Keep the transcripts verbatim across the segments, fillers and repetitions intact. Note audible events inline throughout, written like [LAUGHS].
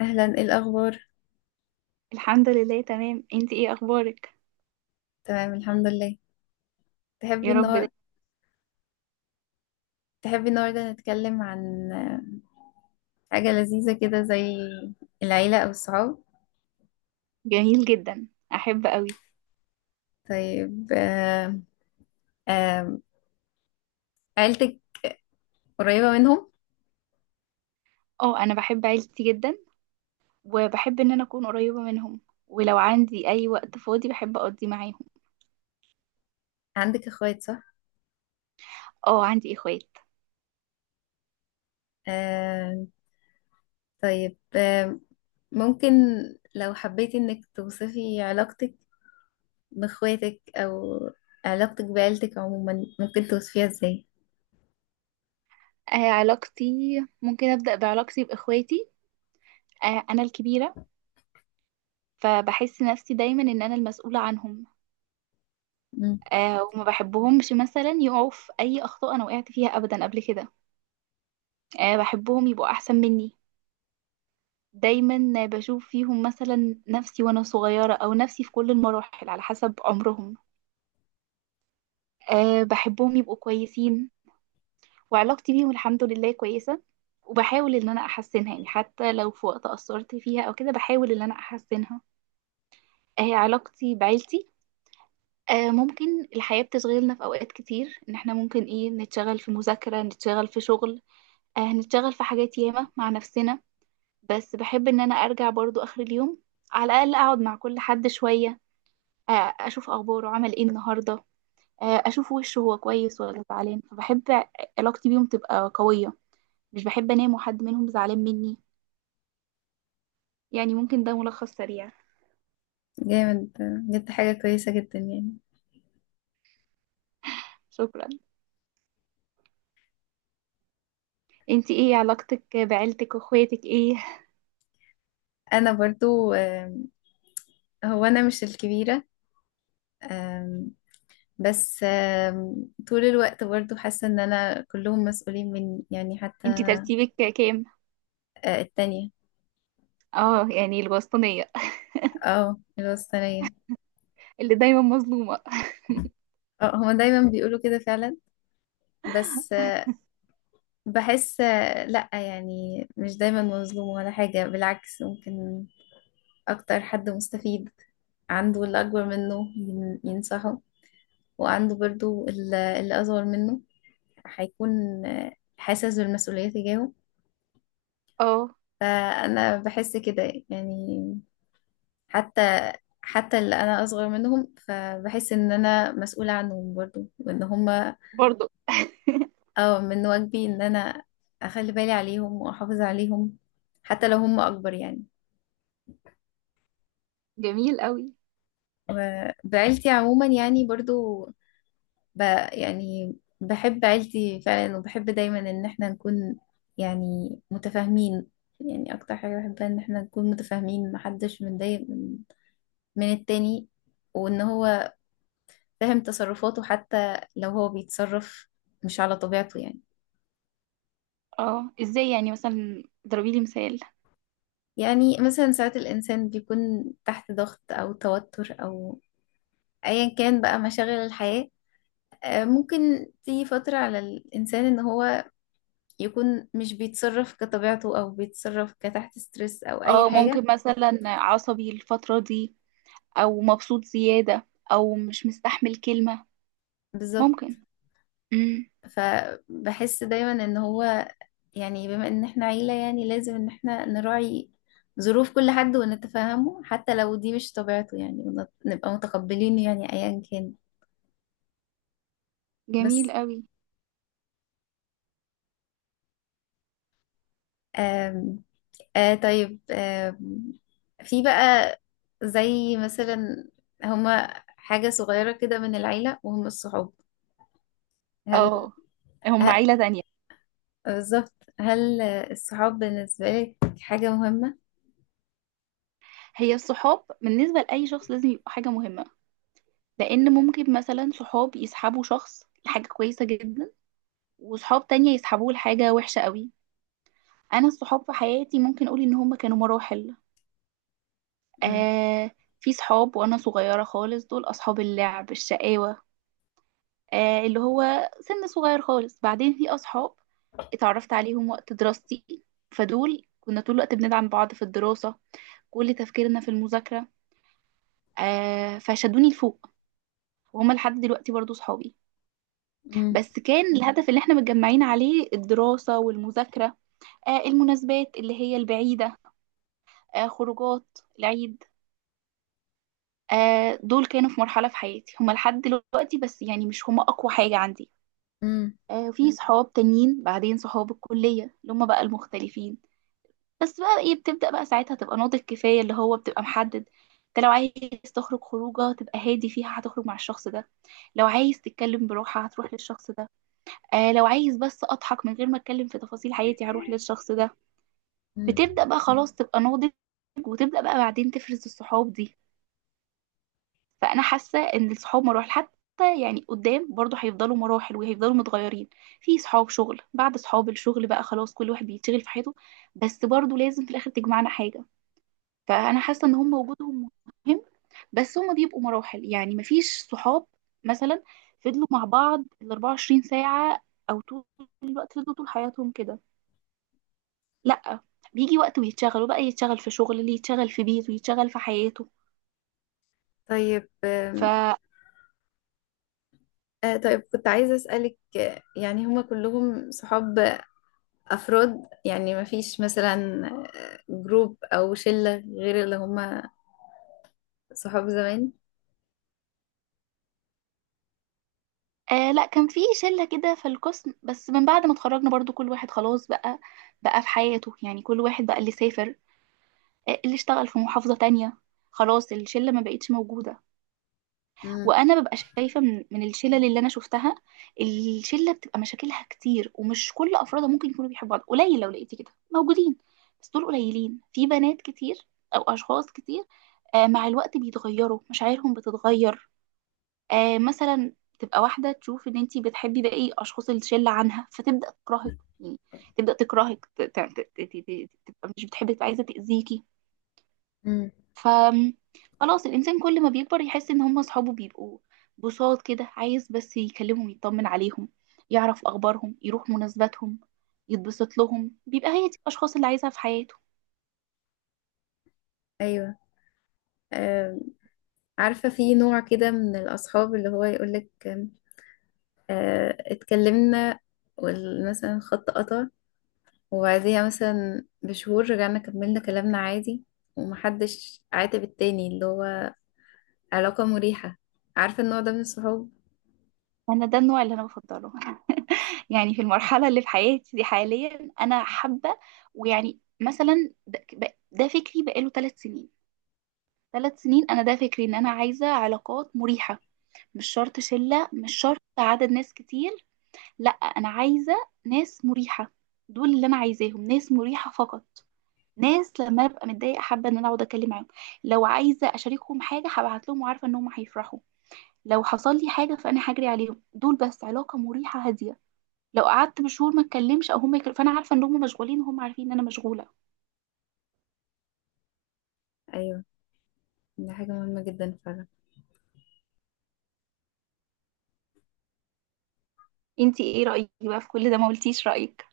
أهلا، إيه الأخبار؟ الحمد لله، تمام. انت ايه اخبارك؟ تمام، الحمد لله. تحبي يا رب. النهار ده تحبي النهاردة نتكلم عن آه، حاجة لذيذة كده، زي العيلة أو الصحاب. جميل جدا، احب قوي. طيب. آه، آه، عيلتك قريبة منهم؟ اه، انا بحب عيلتي جدا وبحب ان انا اكون قريبة منهم، ولو عندي اي وقت فاضي بحب اقضي معاهم. عندك أخوات، صح؟ اه، عندي اخوات. آه، طيب آه، ممكن لو حبيتي إنك توصفي علاقتك بإخواتك أو علاقتك بعيلتك عموما، ممكن توصفيها إزاي؟ آه علاقتي، ممكن ابدا بعلاقتي باخواتي. آه انا الكبيرة، فبحس نفسي دايما ان انا المسؤولة عنهم. مم. آه وما بحبهمش مثلا يقعوا في اي اخطاء انا وقعت فيها ابدا قبل كده. آه بحبهم يبقوا احسن مني. دايما بشوف فيهم مثلا نفسي وانا صغيرة، او نفسي في كل المراحل على حسب عمرهم. أه بحبهم يبقوا كويسين. وعلاقتي بيهم الحمد لله كويسة، وبحاول ان انا احسنها، يعني حتى لو في وقت قصرت فيها او كده بحاول ان انا احسنها. أه علاقتي بعيلتي، أه ممكن الحياة بتشغلنا في اوقات كتير، ان احنا ممكن ايه نتشغل في مذاكرة، نتشغل في شغل، أه نتشغل في حاجات ياما مع نفسنا. بس بحب ان انا ارجع برضو اخر اليوم، على الاقل اقعد مع كل حد شوية. آه، اشوف اخباره عمل ايه النهارده، آه، اشوف وشه هو كويس ولا زعلان، فبحب علاقتي بيهم تبقى قويه. مش بحب انام وحد منهم زعلان مني. يعني ممكن ده ملخص سريع. جامد، بجد حاجة كويسة جدا يعني. شكرا. انتي ايه علاقتك بعيلتك واخواتك ايه؟ أنا برضو آه، هو انا مش الكبيره، أم، بس أم، طول الوقت برضو حاسه ان انا كلهم مسؤولين مني يعني، حتى. انتي ترتيبك كام؟ أه، التانية. اه، يعني الوسطانيه. اه، الوسطانيه. اللي دايما مظلومه. اه، هما دايما بيقولوا كده فعلا. بس أه، بحس أه، لا، يعني مش دايما مظلوم ولا حاجه، بالعكس، ممكن اكتر حد مستفيد. عنده اللي اكبر منه ين- ينصحه، وعنده برضو ال- اللي اصغر منه هيكون أه، حاسس بالمسؤوليه تجاهه. اه. فأنا بحس كده يعني، حتى حتى اللي أنا أصغر منهم فبحس إن أنا مسؤولة عنهم برضو، وإن هما برضو. أو من واجبي إن أنا أخلي بالي عليهم وأحافظ عليهم، حتى لو هما أكبر يعني. جميل قوي. وبعيلتي عموما يعني برضو، ب، يعني بحب عيلتي فعلا، وبحب دايما إن احنا نكون يعني متفاهمين. يعني أكتر حاجة بحبها إن احنا نكون متفاهمين، محدش متضايق من من التاني، وان هو فاهم تصرفاته حتى لو هو بيتصرف مش على طبيعته يعني. اه، ازاي يعني؟ مثلا ضربي لي مثال. يعني مثلا ساعات الإنسان بيكون تحت ضغط أو توتر أو أيا كان بقى مشاغل الحياة، آه، ممكن تيجي فترة على الإنسان إن هو يكون مش بيتصرف كطبيعته، أو بيتصرف كتحت ستريس أو أي اه، ممكن حاجة. مثلا عصبي الفتره دي، او مبسوط زياده، او مش مستحمل كلمه. بالظبط. ممكن. امم. فبحس دايما إن هو يعني، بما ان احنا عيلة يعني لازم ان احنا نراعي ظروف كل حد ونتفاهمه، حتى لو دي مش طبيعته يعني، ونت- نبقى متقبلينه يعني ايا كان. جميل بس. قوي. آم آه طيب. آم في بقى، زي مثلا، هما حاجة صغيرة كده من العيلة وهم الصحاب. هل, اه، هم هل عيلة تانية. بالظبط. هل الصحاب بالنسبة لك حاجة مهمة؟ هي الصحاب بالنسبة لأي شخص لازم يبقوا حاجة مهمة، لأن ممكن مثلا صحاب يسحبوا شخص لحاجة كويسة جدا، وصحاب تانية يسحبوه لحاجة وحشة قوي. أنا الصحاب في حياتي ممكن أقول إن هم كانوا مراحل. مم. آه في صحاب وأنا صغيرة خالص، دول أصحاب اللعب الشقاوة. آه اللي هو سن صغير خالص، بعدين في أصحاب اتعرفت عليهم وقت دراستي، فدول كنا طول الوقت بندعم بعض في الدراسة، كل تفكيرنا في المذاكرة. آه فشدوني لفوق، وهما لحد دلوقتي برضو صحابي. مم. بس كان الهدف اللي احنا متجمعين عليه الدراسة والمذاكرة، آه المناسبات اللي هي البعيدة، آه خروجات العيد، آه دول كانوا في مرحلة في حياتي هما لحد دلوقتي، بس يعني مش هما أقوى حاجة عندي. مم. آه في صحاب تانيين، بعدين صحاب الكلية اللي هما بقى المختلفين. بس بقى ايه، بتبدأ بقى ساعتها تبقى ناضج كفاية، اللي هو بتبقى محدد. انت لو عايز تخرج خروجه تبقى هادي فيها هتخرج مع الشخص ده، لو عايز تتكلم براحة هتروح للشخص ده، آه لو عايز بس اضحك من غير ما اتكلم في تفاصيل حياتي هروح للشخص ده. مم. بتبدأ بقى خلاص تبقى ناضج، وتبدأ بقى بعدين تفرز الصحاب دي. فانا حاسة ان الصحاب مراحل، حتى يعني قدام برضه هيفضلوا مراحل وهيفضلوا متغيرين. في صحاب شغل، بعد صحاب الشغل بقى خلاص كل واحد بيتشغل في حياته. بس برضه لازم في الاخر تجمعنا حاجة. فانا حاسه ان هم وجودهم مهم، بس هم بيبقوا مراحل. يعني مفيش صحاب مثلا فضلوا مع بعض ال أربعة وعشرين ساعة ساعه، او طول الوقت فضلوا طول حياتهم كده. لا، بيجي وقت ويتشغلوا بقى، يتشغل في شغل، اللي يتشغل في بيته، يتشغل في حياته. طيب، ف آم، آه طيب، كنت عايزة أسألك آه، يعني هما كلهم صحاب أفراد، يعني ما فيش مثلا آه، جروب أو شلة غير اللي هما صحاب زمان. آه لا، كان في شله كده في القسم، بس من بعد ما اتخرجنا برضو كل واحد خلاص بقى بقى في حياته، يعني كل واحد بقى اللي سافر، آه، اللي اشتغل في محافظه تانية، خلاص الشله ما بقتش موجوده. امم. وانا ببقى شايفه من من الشلل اللي انا شفتها، الشله بتبقى مشاكلها كتير ومش كل افرادها ممكن يكونوا بيحبوا بعض، قليل لو لقيتي كده موجودين، بس دول قليلين في بنات كتير او اشخاص كتير. آه مع الوقت بيتغيروا، مشاعرهم بتتغير، آه مثلا تبقى واحده تشوف ان انتي بتحبي باقي اشخاص الشله عنها فتبدا تكرهك، يعني تبدا تكرهك، ت- ت- ت- ت- ت- تبقى مش بتحبك عايزه تاذيكي. امم. ف خلاص الإنسان كل ما بيكبر يحس إن هم أصحابه بيبقوا بساط كده، عايز بس يكلمهم يطمن عليهم، يعرف أخبارهم، يروح مناسباتهم، يتبسط لهم، بيبقى هي دي الأشخاص اللي عايزها في حياته. أيوة. آه عارفة في نوع كده من الأصحاب، اللي هو يقولك آه اتكلمنا مثلا، خط قطع، وبعديها مثلا بشهور رجعنا كملنا كلامنا عادي، ومحدش عاتب التاني، اللي هو علاقة مريحة. عارفة النوع ده من الصحاب؟ أنا ده النوع اللي أنا بفضله. [LAUGHS] يعني في المرحلة اللي في حياتي دي حاليا أنا حابة، ويعني مثلا ده, ده فكري بقاله ثلاث سنين. ثلاث سنين أنا ده فكري إن أنا عايزة علاقات مريحة. مش شرط شلة، مش شرط عدد ناس كتير. لا، انا عايزه ناس مريحه. دول اللي انا عايزاهم، ناس مريحه فقط. ناس لما ابقى متضايقه حابه ان انا اقعد اتكلم معاهم، لو عايزه اشاركهم حاجه هبعت لهم وعارفه ان هم هيفرحوا، لو حصل لي حاجه فانا هجري عليهم. دول بس علاقه مريحه هاديه، لو قعدت بشهور ما اتكلمش او هم يكلم فانا عارفه ان هم مشغولين وهم عارفين ان انا مشغوله. أيوة، دي حاجة مهمة جدا فعلا. انتي ايه رايك بقى في كل ده؟ ما قلتيش رايك.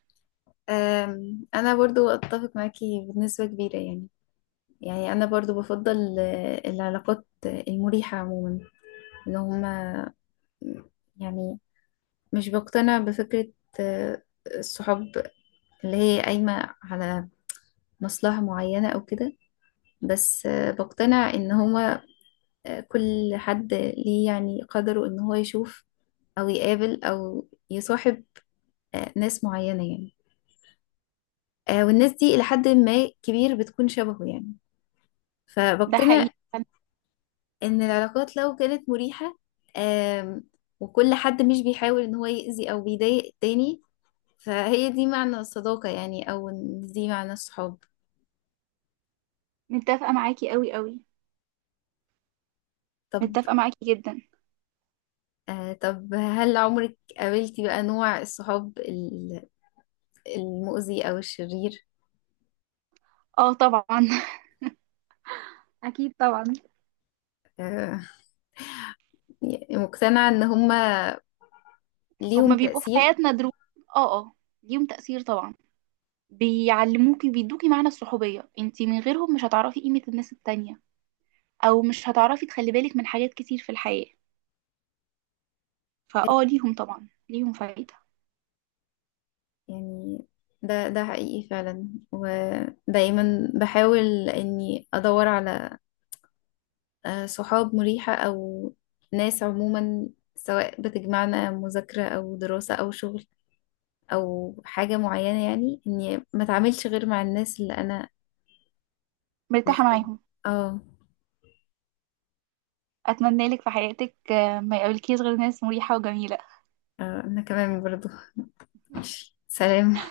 أم، أنا برضو أتفق معاكي بنسبة كبيرة يعني. يعني أنا برضو بفضل آه، العلاقات آه، المريحة عموما. إن هما يعني مش بقتنع بفكرة آه، الصحاب اللي هي قايمة على مصلحة معينة أو كده. بس آه، بقتنع إن هما آه، كل حد ليه يعني قدره إن هو يشوف أو يقابل أو يصاحب آه، ناس معينة يعني. آه، والناس دي إلى حد ما كبير بتكون شبهه يعني. ده حقيقي. فبقتنع ان العلاقات لو كانت مريحة، آم، وكل حد مش بيحاول ان هو يأذي او بيضايق التاني، فهي دي معنى الصداقة يعني، او إن دي معنى الصحاب. متفقه معاكي قوي قوي. طب. متفقه معاكي جدا. آه طب، هل عمرك قابلتي بقى نوع الصحاب ال- المؤذي او الشرير؟ اه، طبعا. [LAUGHS] اكيد طبعا. آه يعني مقتنعة ان هما ليهم هما بيبقوا في تأثير. حياتنا دروس. اه، اه. ليهم تأثير طبعا. بيعلموكي، بيدوكي معنى الصحوبية، انتي من غيرهم مش هتعرفي قيمة الناس التانية، او مش هتعرفي تخلي بالك من حاجات كتير في الحياة. فاه، ليهم طبعا، ليهم فايدة. يعني ده ده حقيقي فعلا، ودايما بحاول اني ادور على آه، صحاب مريحة أو ناس عموما، سواء بتجمعنا مذاكرة أو دراسة أو شغل أو حاجة معينة، يعني إني ما أتعاملش غير مع الناس اللي أنا مرتاحة مرتاحة. معاهم. اه. اتمنى لك في حياتك آه، ما يقابلكيش غير ناس مريحة وجميلة. آه، أنا كمان برضو. [LAUGHS] سلام.